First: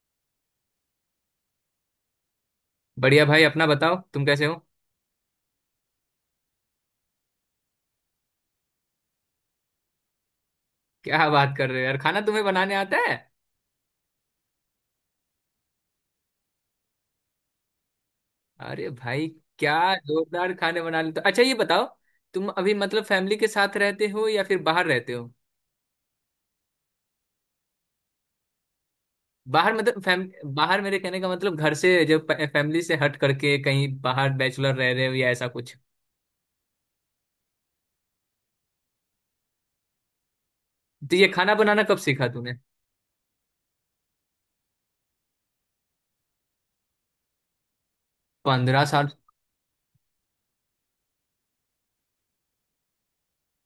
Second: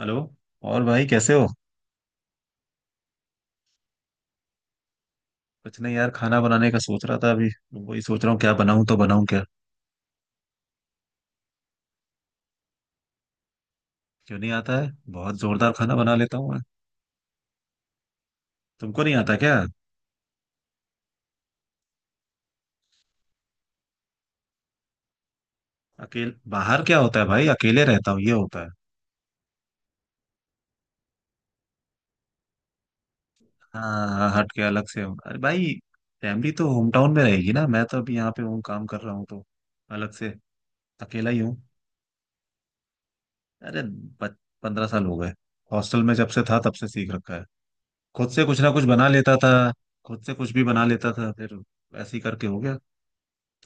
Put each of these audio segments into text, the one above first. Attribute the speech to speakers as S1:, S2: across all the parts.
S1: Hello. और भाई कैसे हो?
S2: बढ़िया भाई, अपना बताओ, तुम कैसे हो।
S1: कुछ नहीं यार, खाना बनाने का सोच रहा था अभी। वही सोच रहा हूँ क्या बनाऊं, तो बनाऊं क्या।
S2: क्या बात कर रहे हो यार, खाना तुम्हें बनाने आता है?
S1: क्यों नहीं आता है, बहुत जोरदार खाना बना लेता हूँ मैं।
S2: अरे
S1: तुमको नहीं
S2: भाई!
S1: आता क्या?
S2: क्या? जोरदार खाने बना लेते हो। अच्छा ये बताओ, तुम अभी मतलब फैमिली के साथ रहते हो या फिर बाहर रहते हो?
S1: अकेले बाहर क्या होता है भाई, अकेले रहता हूँ ये होता है।
S2: बाहर मतलब फैम बाहर, मेरे कहने का मतलब घर से, जब फैमिली से हट करके कहीं
S1: हाँ हाँ,
S2: बाहर
S1: हट के
S2: बैचलर
S1: अलग
S2: रह
S1: से
S2: रहे हो
S1: हूँ।
S2: या
S1: अरे
S2: ऐसा
S1: भाई,
S2: कुछ।
S1: फैमिली तो होम टाउन में रहेगी ना। मैं तो अभी यहाँ पे हूँ, काम कर रहा हूँ तो अलग से
S2: तो ये
S1: अकेला ही
S2: खाना
S1: हूँ।
S2: बनाना कब सीखा तूने?
S1: अरे, 15 साल हो गए। हॉस्टल में जब से था तब से सीख रखा है। खुद से कुछ ना कुछ
S2: पंद्रह
S1: बना
S2: साल
S1: लेता था। खुद से कुछ भी बना लेता था फिर, ऐसे ही करके हो गया।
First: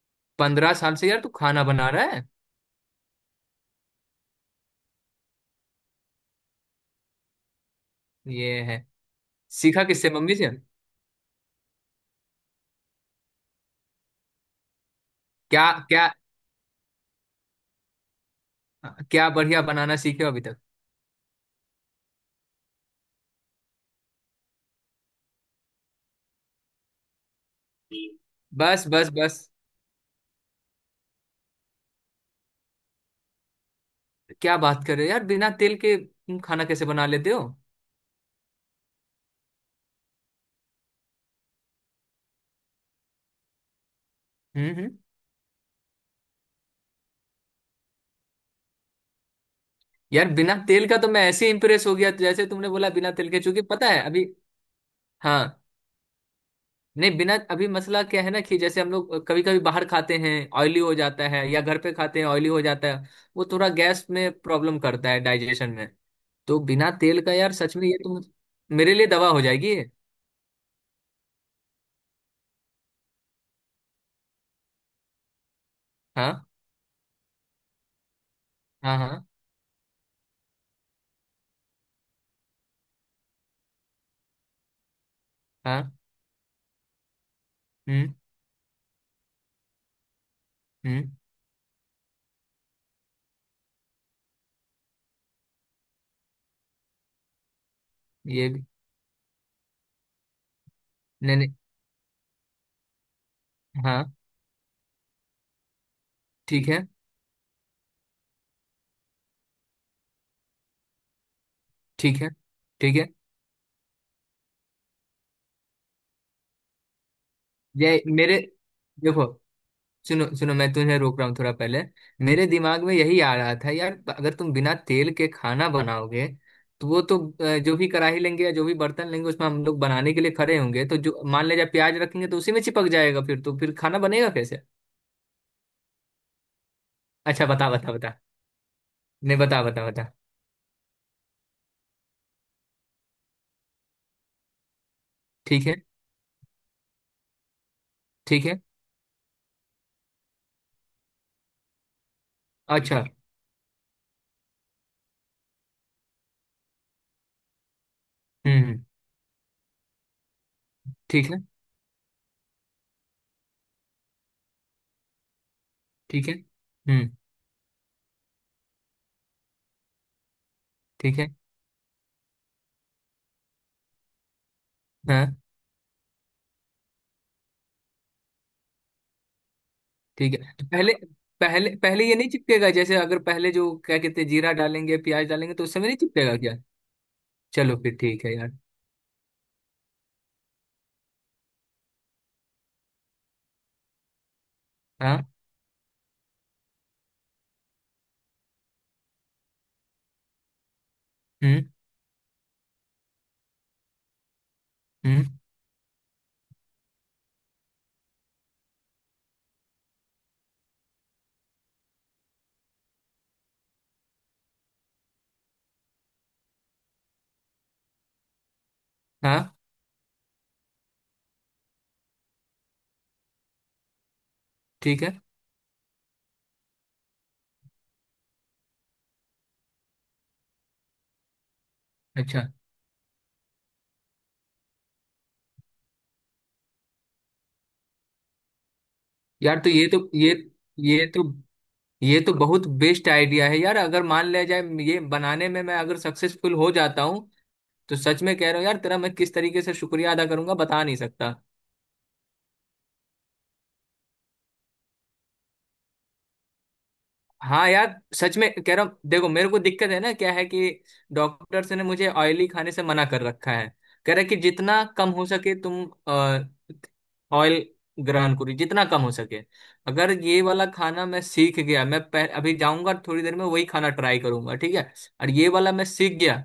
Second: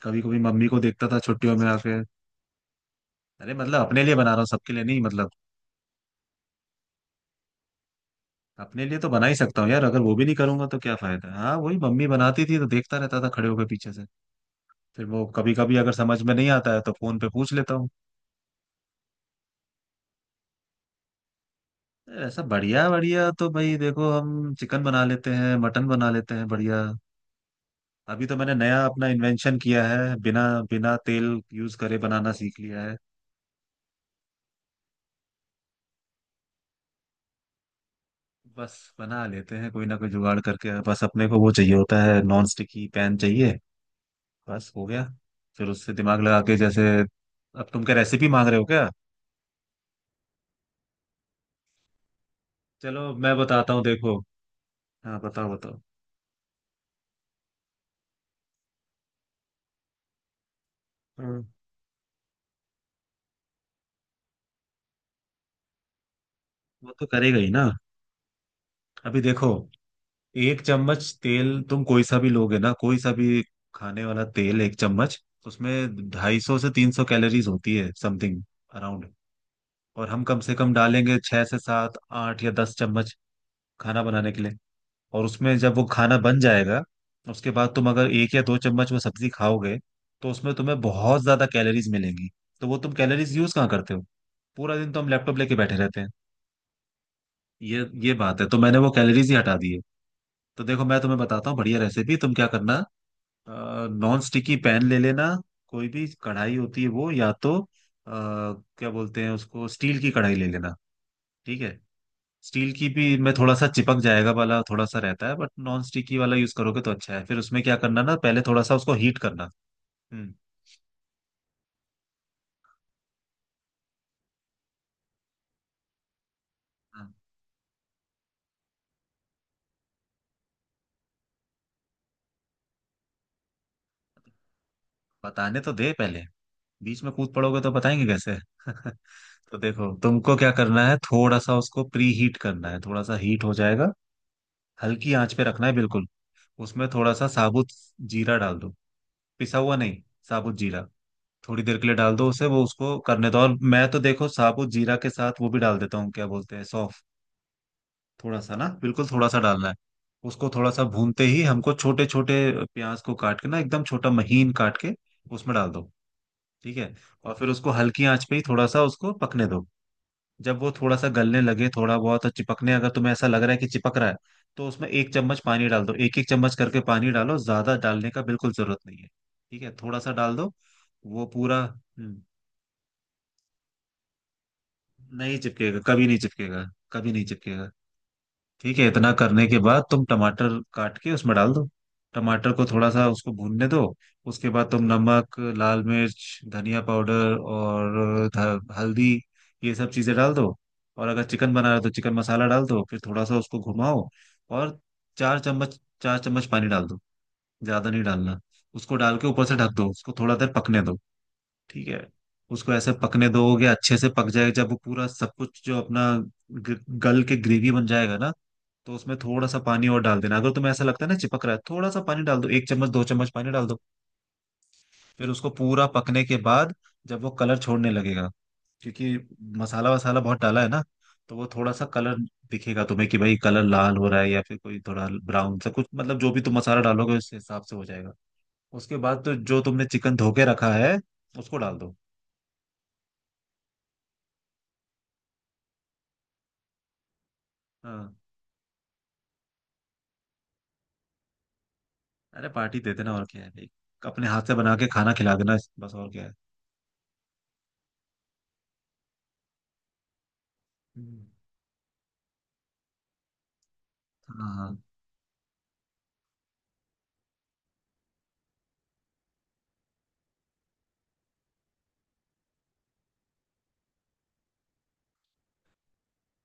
S1: कभी कभी मम्मी
S2: पंद्रह
S1: को
S2: साल
S1: देखता
S2: से
S1: था
S2: यार तू
S1: छुट्टियों
S2: खाना
S1: में
S2: बना
S1: आके।
S2: रहा है?
S1: अरे मतलब अपने लिए बना रहा हूँ, सबके लिए नहीं, मतलब
S2: ये है।
S1: अपने लिए तो बना ही सकता हूँ यार।
S2: सीखा
S1: अगर
S2: किससे,
S1: वो भी नहीं
S2: मम्मी से?
S1: करूंगा तो क्या फायदा है। हाँ, वही मम्मी बनाती थी तो देखता रहता था, खड़े होकर पीछे से। फिर वो कभी
S2: क्या
S1: कभी अगर
S2: क्या?
S1: समझ में नहीं आता है तो फोन पे पूछ लेता हूँ।
S2: क्या बढ़िया बनाना सीखे हो अभी तक?
S1: ऐसा बढ़िया बढ़िया तो भाई देखो, हम चिकन बना लेते हैं, मटन बना लेते हैं बढ़िया। अभी तो मैंने नया
S2: बस
S1: अपना
S2: बस बस।
S1: इन्वेंशन किया है, बिना बिना तेल यूज करे बनाना सीख लिया है।
S2: क्या बात कर रहे हो यार, बिना तेल के तुम खाना कैसे बना लेते हो?
S1: बस बना लेते हैं, कोई ना कोई जुगाड़ करके। बस अपने को वो चाहिए होता है, नॉन स्टिकी पैन चाहिए, बस हो
S2: हम्म।
S1: गया। फिर उससे दिमाग लगा के, जैसे अब तुम क्या रेसिपी मांग रहे हो क्या?
S2: यार बिना तेल का तो मैं ऐसे इंप्रेस हो गया, जैसे तुमने बोला
S1: चलो
S2: बिना तेल
S1: मैं
S2: के, क्योंकि
S1: बताता हूँ
S2: पता है
S1: देखो।
S2: अभी।
S1: हाँ
S2: हाँ।
S1: बताओ बताओ।
S2: नहीं, बिना अभी मसला क्या है ना कि जैसे हम लोग कभी कभी बाहर खाते हैं ऑयली हो जाता
S1: हम्म।
S2: है, या घर पे खाते हैं ऑयली हो जाता है। वो थोड़ा गैस में प्रॉब्लम करता है, डाइजेशन में। तो बिना
S1: वो तो
S2: तेल का
S1: करेगा ही
S2: यार
S1: ना।
S2: सच में, ये तो मेरे लिए
S1: अभी
S2: दवा हो
S1: देखो,
S2: जाएगी ये।
S1: 1 चम्मच तेल तुम कोई सा भी लोगे ना कोई सा भी, खाने वाला तेल 1 चम्मच, उसमें ढाई
S2: हाँ
S1: सौ से 300 कैलोरीज होती है, समथिंग
S2: हाँ
S1: अराउंड।
S2: हाँ
S1: और हम कम से कम डालेंगे 6 से 7 8 या 10 चम्मच, खाना बनाने के लिए। और उसमें जब वो
S2: हाँ।
S1: खाना बन जाएगा, उसके बाद तुम अगर
S2: हम्म
S1: 1 या 2 चम्मच वो सब्जी खाओगे, तो उसमें तुम्हें
S2: हम्म।
S1: बहुत ज्यादा कैलोरीज मिलेंगी। तो वो तुम कैलोरीज यूज कहाँ करते हो? पूरा दिन तो हम लैपटॉप लेके बैठे रहते हैं। ये बात है,
S2: ये
S1: तो
S2: भी।
S1: मैंने वो कैलोरीज ही हटा दी है। तो देखो मैं तुम्हें
S2: नहीं
S1: बताता
S2: नहीं।
S1: हूँ बढ़िया रेसिपी, तुम क्या करना,
S2: हाँ।
S1: नॉन स्टिकी पैन ले लेना। कोई भी कढ़ाई
S2: ठीक
S1: होती
S2: है
S1: है वो, या तो क्या बोलते हैं उसको, स्टील की कढ़ाई ले लेना। ठीक है?
S2: ठीक है
S1: स्टील की
S2: ठीक है।
S1: भी में थोड़ा सा चिपक जाएगा वाला थोड़ा सा रहता है, बट नॉन स्टिकी वाला यूज करोगे तो अच्छा है। फिर उसमें क्या करना
S2: ये
S1: ना,
S2: मेरे
S1: पहले थोड़ा सा उसको हीट
S2: देखो,
S1: करना।
S2: सुनो
S1: हम्म।
S2: सुनो, मैं तुम्हें रोक रहा हूँ थोड़ा पहले। मेरे दिमाग में यही आ रहा था यार, अगर तुम बिना तेल के खाना बनाओगे तो वो
S1: हाँ,
S2: तो जो भी कढ़ाई लेंगे या जो भी बर्तन लेंगे, उसमें हम लोग बनाने के लिए खड़े होंगे तो जो मान ले जाए प्याज रखेंगे तो उसी में चिपक जाएगा, फिर तो फिर खाना बनेगा कैसे?
S1: बताने तो दे पहले, बीच में कूद
S2: अच्छा
S1: पड़ोगे
S2: बता
S1: तो
S2: बता
S1: बताएंगे
S2: बता।
S1: कैसे
S2: नहीं
S1: तो
S2: बता बता
S1: देखो
S2: बता।
S1: तुमको क्या करना है, थोड़ा सा उसको प्री हीट करना है, थोड़ा सा हीट हो जाएगा, हल्की आंच पे
S2: ठीक
S1: रखना है
S2: है
S1: बिल्कुल। उसमें थोड़ा सा साबुत जीरा
S2: ठीक
S1: डाल
S2: है।
S1: दो। पिसा हुआ नहीं, साबुत जीरा। थोड़ी देर के लिए डाल दो, उसे वो उसको
S2: अच्छा।
S1: करने दो। और मैं तो देखो साबुत जीरा के साथ वो भी डाल देता हूँ, क्या बोलते हैं, सौंफ। थोड़ा सा ना,
S2: हम्म।
S1: बिल्कुल थोड़ा सा डालना है। उसको थोड़ा सा भूनते
S2: ठीक
S1: ही
S2: है
S1: हमको छोटे छोटे प्याज को काट के ना, एकदम छोटा महीन काट के, उसमें डाल दो।
S2: ठीक है।
S1: ठीक है?
S2: हम्म।
S1: और फिर उसको हल्की आंच पे ही थोड़ा सा उसको पकने दो। जब वो थोड़ा सा
S2: ठीक है।
S1: गलने लगे, थोड़ा बहुत और चिपकने, अगर तुम्हें ऐसा लग रहा है कि चिपक रहा है, तो उसमें एक
S2: हाँ।
S1: चम्मच पानी डाल दो। एक एक चम्मच करके पानी डालो, ज्यादा डालने का बिल्कुल जरूरत नहीं है। ठीक है, थोड़ा सा डाल
S2: ठीक
S1: दो।
S2: है। तो पहले
S1: वो पूरा
S2: पहले पहले ये नहीं चिपकेगा, जैसे अगर पहले जो क्या कहते हैं जीरा डालेंगे प्याज
S1: नहीं
S2: डालेंगे तो उस
S1: चिपकेगा।
S2: समय नहीं
S1: कभी नहीं
S2: चिपकेगा क्या?
S1: चिपकेगा, कभी नहीं चिपकेगा।
S2: चलो फिर ठीक है यार।
S1: ठीक है, इतना करने के बाद तुम टमाटर काट के उसमें डाल दो। टमाटर को थोड़ा सा उसको भूनने दो। उसके बाद तुम
S2: हाँ।
S1: नमक, लाल मिर्च, धनिया पाउडर और हल्दी, ये सब चीजें डाल दो। और अगर चिकन
S2: हम्म
S1: बना रहे हो तो चिकन मसाला डाल दो। फिर थोड़ा सा उसको घुमाओ, और
S2: हम्म।
S1: चार चम्मच पानी डाल दो। ज्यादा नहीं डालना। उसको डाल के ऊपर से ढक दो, उसको थोड़ा देर पकने दो। ठीक है? उसको ऐसे पकने दोगे अच्छे से पक जाएगा। जब वो पूरा सब कुछ जो अपना ग- गल के ग्रेवी बन जाएगा ना, तो उसमें थोड़ा
S2: हाँ
S1: सा पानी और डाल देना। अगर तुम्हें ऐसा लगता है ना चिपक रहा है, थोड़ा सा पानी डाल दो, 1 चम्मच 2 चम्मच पानी डाल दो।
S2: ठीक है।
S1: फिर उसको पूरा पकने के बाद, जब वो कलर छोड़ने लगेगा, क्योंकि मसाला वसाला बहुत डाला है ना, तो वो थोड़ा सा कलर
S2: अच्छा
S1: दिखेगा तुम्हें कि भाई कलर लाल हो रहा है, या फिर कोई थोड़ा ब्राउन सा कुछ, मतलब जो भी तुम मसाला डालोगे उस हिसाब से हो जाएगा। उसके बाद तो
S2: यार,
S1: जो तुमने चिकन धो के रखा है,
S2: ये तो
S1: उसको डाल दो।
S2: ये तो बहुत बेस्ट आइडिया है यार, अगर मान लिया जाए ये बनाने में मैं अगर सक्सेसफुल हो जाता हूँ तो
S1: हाँ।
S2: सच में कह रहा हूँ यार, तेरा मैं किस तरीके से शुक्रिया अदा करूंगा बता नहीं सकता।
S1: अरे पार्टी दे देना, और क्या है भाई। अपने हाथ से बना के खाना खिला देना, बस और क्या है।
S2: हाँ यार सच में कह रहा हूँ, देखो मेरे को दिक्कत है ना क्या है कि
S1: हम्म।
S2: डॉक्टर्स ने मुझे ऑयली खाने से मना कर रखा है। कह रहा है कि
S1: हाँ हाँ।
S2: जितना कम हो सके तुम ऑयल ग्रहण करो, जितना कम हो सके। अगर ये वाला खाना मैं सीख गया, मैं अभी जाऊंगा थोड़ी देर में वही खाना ट्राई करूंगा, ठीक है? और ये वाला मैं सीख गया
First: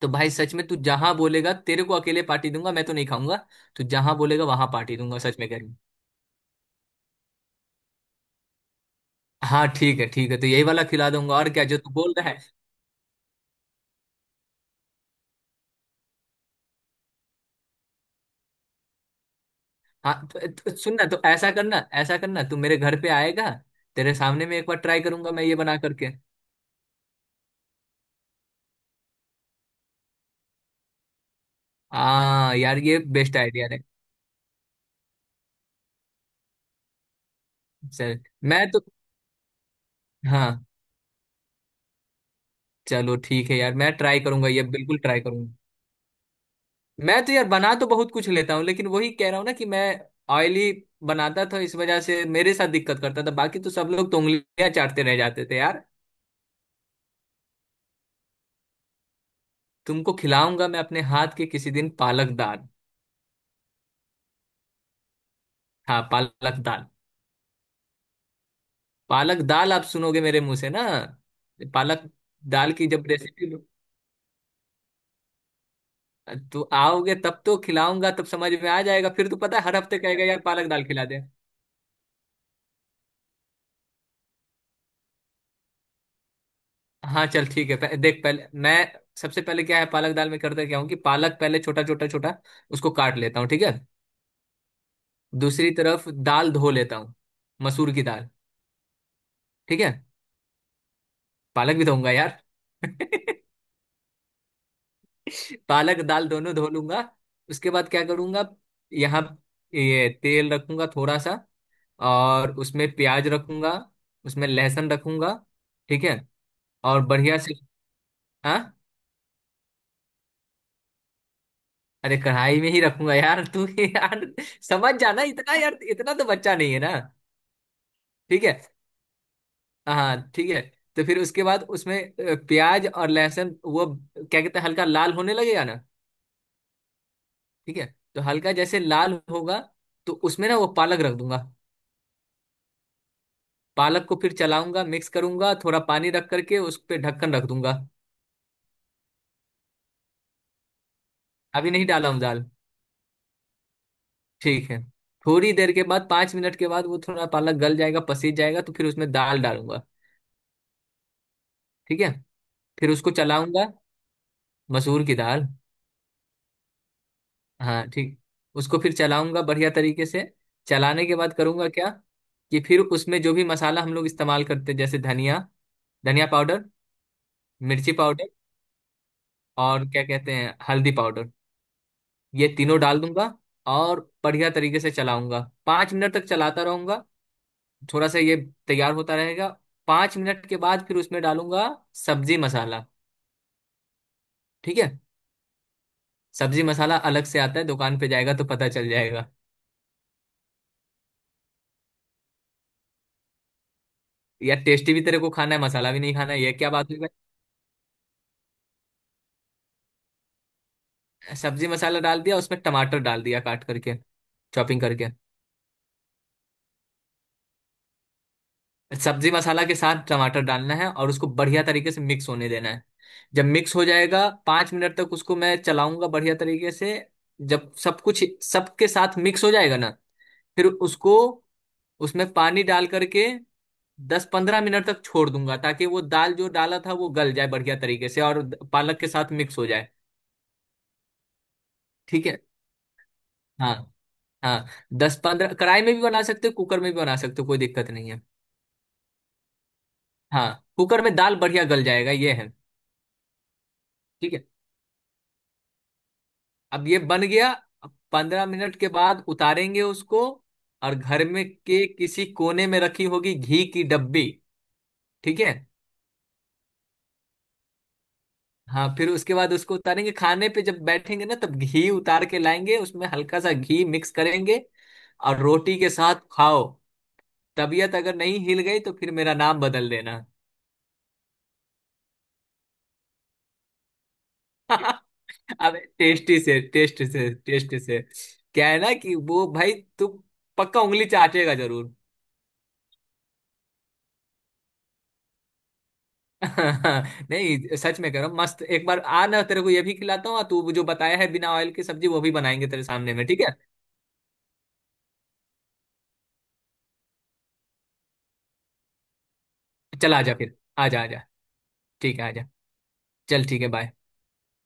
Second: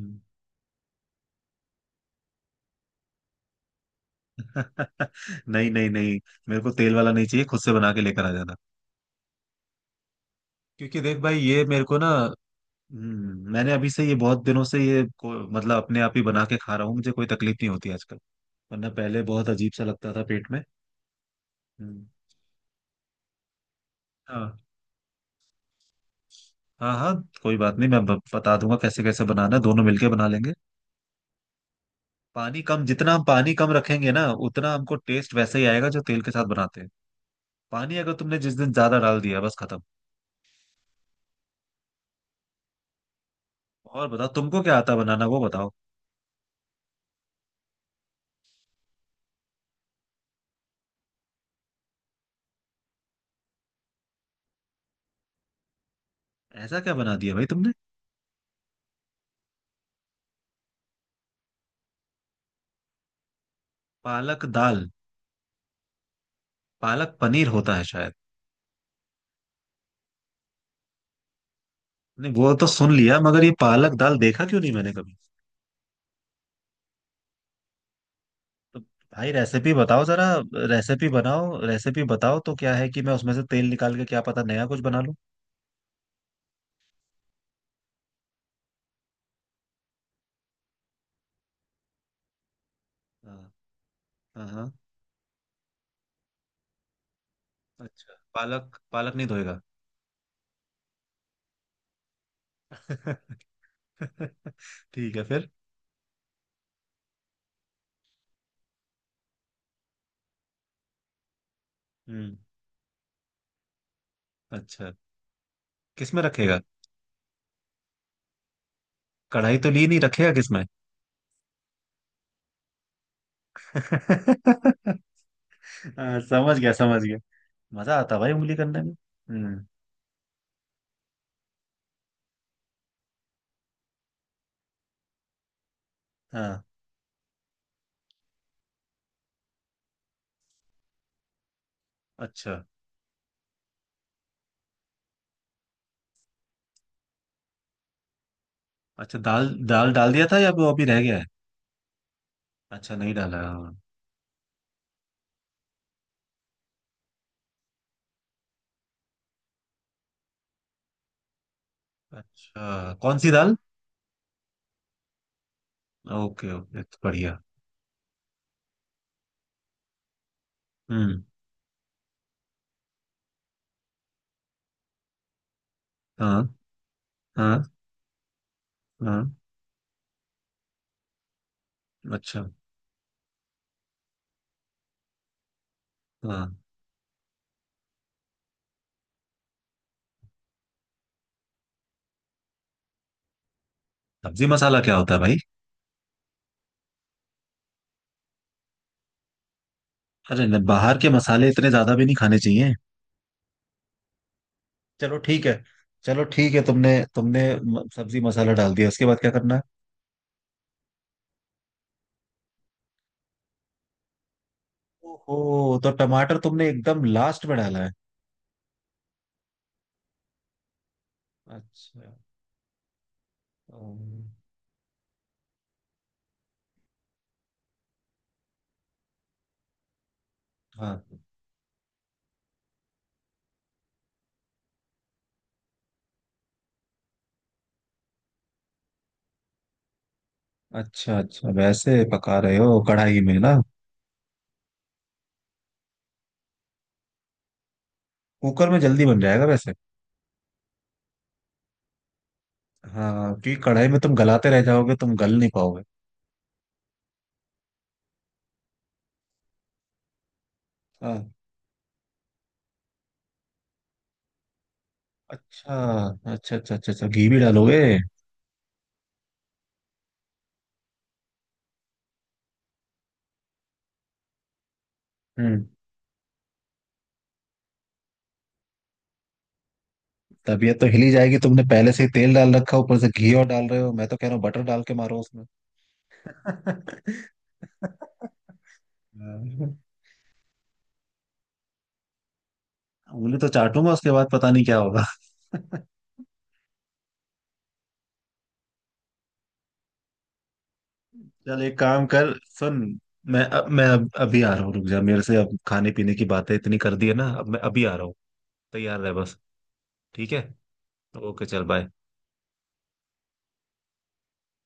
S2: तो भाई सच में, तू जहां बोलेगा तेरे को अकेले पार्टी दूंगा, मैं तो नहीं खाऊंगा। तू जहां बोलेगा वहां पार्टी दूंगा, सच में कह रही
S1: नहीं
S2: हूँ।
S1: नहीं नहीं, मेरे को तेल वाला नहीं चाहिए, खुद से बना के लेकर आ जाना।
S2: हाँ ठीक है ठीक है, तो यही वाला
S1: क्योंकि
S2: खिला
S1: देख
S2: दूंगा
S1: भाई
S2: और
S1: ये
S2: क्या, जो
S1: मेरे
S2: तू
S1: को ना,
S2: बोल रहा है।
S1: मैंने अभी से ये बहुत दिनों से ये को, मतलब अपने आप ही बना के खा रहा हूँ, मुझे कोई तकलीफ नहीं होती आजकल। वरना पहले बहुत अजीब सा लगता था
S2: हाँ तो,
S1: पेट में।
S2: तो सुनना, तो ऐसा करना
S1: हम्म।
S2: ऐसा करना, तू मेरे घर पे आएगा, तेरे सामने में
S1: हाँ
S2: एक बार ट्राई करूंगा मैं ये बना करके।
S1: हाँ। हाँ, कोई बात नहीं, मैं बता दूंगा कैसे कैसे बनाना है, दोनों मिलके बना लेंगे।
S2: हाँ
S1: पानी
S2: यार
S1: कम,
S2: ये
S1: जितना हम
S2: बेस्ट
S1: पानी
S2: आइडिया
S1: कम
S2: है।
S1: रखेंगे ना, उतना हमको टेस्ट वैसे ही आएगा जो तेल के साथ बनाते हैं। पानी अगर
S2: चल
S1: तुमने जिस
S2: मैं
S1: दिन
S2: तो
S1: ज्यादा डाल दिया, बस खत्म।
S2: हाँ, चलो ठीक है यार मैं
S1: और
S2: ट्राई
S1: बताओ
S2: करूंगा
S1: तुमको
S2: ये,
S1: क्या आता है
S2: बिल्कुल ट्राई
S1: बनाना, वो
S2: करूंगा।
S1: बताओ।
S2: मैं तो यार बना तो बहुत कुछ लेता हूँ, लेकिन वही कह रहा हूँ ना कि मैं ऑयली बनाता था इस वजह से मेरे साथ दिक्कत करता था, बाकी तो सब लोग तो उंगलियां चाटते रह जाते थे यार।
S1: ऐसा क्या बना दिया भाई तुमने?
S2: तुमको खिलाऊंगा मैं अपने हाथ के किसी दिन पालक दाल।
S1: पालक दाल।
S2: हाँ पालक दाल,
S1: पालक पनीर होता है शायद।
S2: पालक दाल आप सुनोगे मेरे मुंह से ना, पालक
S1: नहीं वो तो
S2: दाल की
S1: सुन
S2: जब
S1: लिया, मगर
S2: रेसिपी,
S1: ये पालक दाल देखा क्यों नहीं मैंने कभी।
S2: तो आओगे तब तो खिलाऊंगा, तब समझ में
S1: तो
S2: आ जाएगा, फिर
S1: भाई
S2: तो पता है
S1: रेसिपी
S2: हर हफ्ते
S1: बताओ
S2: कहेगा
S1: जरा।
S2: यार पालक दाल खिला
S1: रेसिपी
S2: दे।
S1: बनाओ, रेसिपी बताओ, तो क्या है कि मैं उसमें से तेल निकाल के क्या पता नया कुछ बना लूं।
S2: हाँ चल ठीक है, देख पहले मैं सबसे पहले क्या है पालक दाल में, करता क्या हूँ कि पालक पहले छोटा छोटा छोटा उसको काट लेता हूँ,
S1: हाँ
S2: ठीक है।
S1: हाँ। हाँ,
S2: दूसरी तरफ दाल धो लेता हूँ, मसूर की
S1: अच्छा
S2: दाल।
S1: पालक, पालक नहीं धोएगा?
S2: ठीक है, पालक भी धोऊंगा यार
S1: ठीक है फिर।
S2: पालक दाल दोनों धो लूंगा। उसके बाद क्या करूंगा, यहाँ ये तेल रखूंगा थोड़ा सा,
S1: हम्म।
S2: और उसमें प्याज रखूंगा, उसमें
S1: अच्छा
S2: लहसुन रखूंगा, ठीक है,
S1: किसमें रखेगा?
S2: और बढ़िया से। हाँ।
S1: कढ़ाई तो ली नहीं, रखेगा किसमें?
S2: अरे कढ़ाई में ही रखूंगा यार तू यार, समझ जाना इतना यार, इतना
S1: हाँ,
S2: तो बच्चा
S1: समझ गया
S2: नहीं है ना।
S1: समझ गया। मजा आता भाई
S2: ठीक
S1: उंगली
S2: है।
S1: करने में। हम्म।
S2: हाँ ठीक है। तो फिर उसके बाद उसमें प्याज और लहसुन वो क्या कहते हैं हल्का लाल होने लगेगा ना,
S1: हाँ।
S2: ठीक है। तो हल्का जैसे लाल होगा तो उसमें ना वो पालक रख दूंगा।
S1: अच्छा
S2: पालक को फिर चलाऊंगा, मिक्स करूंगा, थोड़ा पानी रख करके उस पर ढक्कन रख दूंगा।
S1: अच्छा, दाल दाल डाल दिया था या वो अभी रह गया है?
S2: अभी नहीं डाला हूँ दाल,
S1: अच्छा नहीं डाला है। हाँ।
S2: ठीक है। थोड़ी देर के बाद, 5 मिनट के बाद वो थोड़ा पालक गल जाएगा, पसीज जाएगा तो फिर उसमें दाल डालूंगा, ठीक है। फिर
S1: अच्छा
S2: उसको
S1: कौन सी दाल?
S2: चलाऊंगा, मसूर की दाल।
S1: ओके ओके, तो बढ़िया।
S2: हाँ ठीक, उसको फिर चलाऊंगा बढ़िया तरीके से। चलाने के
S1: हम्म।
S2: बाद करूंगा क्या कि फिर उसमें जो भी मसाला हम लोग इस्तेमाल करते हैं जैसे धनिया, धनिया
S1: हाँ
S2: पाउडर,
S1: हाँ।
S2: मिर्ची पाउडर,
S1: हाँ।
S2: और क्या कहते हैं हल्दी पाउडर,
S1: अच्छा।
S2: ये तीनों डाल दूंगा और बढ़िया तरीके से चलाऊंगा। पाँच मिनट तक
S1: हाँ।
S2: चलाता रहूंगा, थोड़ा सा ये तैयार होता रहेगा। 5 मिनट के बाद फिर उसमें डालूंगा सब्जी मसाला,
S1: सब्जी
S2: ठीक
S1: मसाला क्या
S2: है।
S1: होता है भाई?
S2: सब्जी मसाला अलग से आता है, दुकान पे जाएगा तो पता चल जाएगा।
S1: अरे बाहर के मसाले इतने ज्यादा भी नहीं खाने चाहिए।
S2: यार टेस्टी भी
S1: चलो
S2: तेरे को
S1: ठीक है।
S2: खाना है, मसाला भी नहीं
S1: चलो
S2: खाना है, ये
S1: ठीक है,
S2: क्या बात
S1: तुमने
S2: हुई भाई।
S1: तुमने सब्जी मसाला डाल दिया, उसके बाद क्या करना है?
S2: सब्जी मसाला डाल दिया, उसमें टमाटर डाल दिया काट करके, चॉपिंग करके।
S1: ओहो, तो टमाटर तुमने एकदम लास्ट में डाला है।
S2: सब्जी मसाला के साथ टमाटर डालना है और उसको बढ़िया तरीके से
S1: अच्छा।
S2: मिक्स होने देना है। जब मिक्स हो जाएगा
S1: अम,
S2: 5 मिनट तक उसको मैं चलाऊंगा बढ़िया तरीके से। जब सब कुछ सबके साथ मिक्स हो जाएगा ना, फिर
S1: हाँ।
S2: उसको उसमें पानी डाल करके 10-15 मिनट तक छोड़ दूंगा ताकि वो दाल जो डाला था वो गल जाए बढ़िया तरीके से और पालक के साथ मिक्स हो जाए।
S1: अच्छा अच्छा, वैसे
S2: ठीक
S1: पका
S2: है।
S1: रहे हो कढ़ाई में ना?
S2: हाँ हाँ। दस पंद्रह, कढ़ाई में भी बना सकते हो, कुकर में भी बना सकते हो, कोई दिक्कत नहीं है।
S1: कुकर में जल्दी बन जाएगा वैसे।
S2: हाँ कुकर में दाल बढ़िया गल जाएगा ये है।
S1: हाँ, क्योंकि कढ़ाई में तुम
S2: ठीक है,
S1: गलाते रह जाओगे, तुम गल नहीं पाओगे।
S2: अब ये बन गया। अब 15 मिनट के बाद उतारेंगे उसको, और घर
S1: हाँ।
S2: में के किसी कोने में रखी होगी घी की डब्बी, ठीक है।
S1: अच्छा अच्छा अच्छा अच्छा, अच्छा घी भी डालोगे?
S2: हाँ फिर उसके बाद उसको उतारेंगे, खाने पे जब बैठेंगे ना तब घी उतार के लाएंगे, उसमें हल्का सा घी मिक्स करेंगे और
S1: हम्म।
S2: रोटी के साथ खाओ। तबीयत अगर नहीं हिल गई तो फिर मेरा नाम बदल देना।
S1: तबीयत तो हिली जाएगी, तुमने पहले से ही तेल डाल रखा है, ऊपर से घी और डाल रहे हो। मैं तो कह रहा हूँ बटर डाल के मारो उसमें।
S2: अब टेस्टी से टेस्ट से टेस्ट से क्या है ना कि वो भाई,
S1: हाँ।
S2: तू पक्का उंगली चाटेगा जरूर।
S1: उंगली तो चाटूंगा, उसके बाद पता नहीं क्या होगा।
S2: नहीं सच में कह रहा हूँ, मस्त एक बार आ ना, तेरे को ये भी खिलाता हूँ और तू जो बताया है बिना
S1: चल
S2: ऑयल
S1: एक
S2: की
S1: काम
S2: सब्जी वो भी
S1: कर,
S2: बनाएंगे
S1: सुन।
S2: तेरे सामने में, ठीक
S1: मैं
S2: है।
S1: अब मैं अब अभी आ रहा हूँ, रुक जा मेरे से। अब खाने पीने की बातें इतनी कर दी है ना, अब मैं अभी आ रहा हूँ। तैयार रह बस।
S2: चल
S1: ठीक
S2: आजा
S1: है,
S2: फिर, आजा आजा।
S1: ओके, चल बाय।
S2: ठीक है आजा। चल ठीक है, बाय।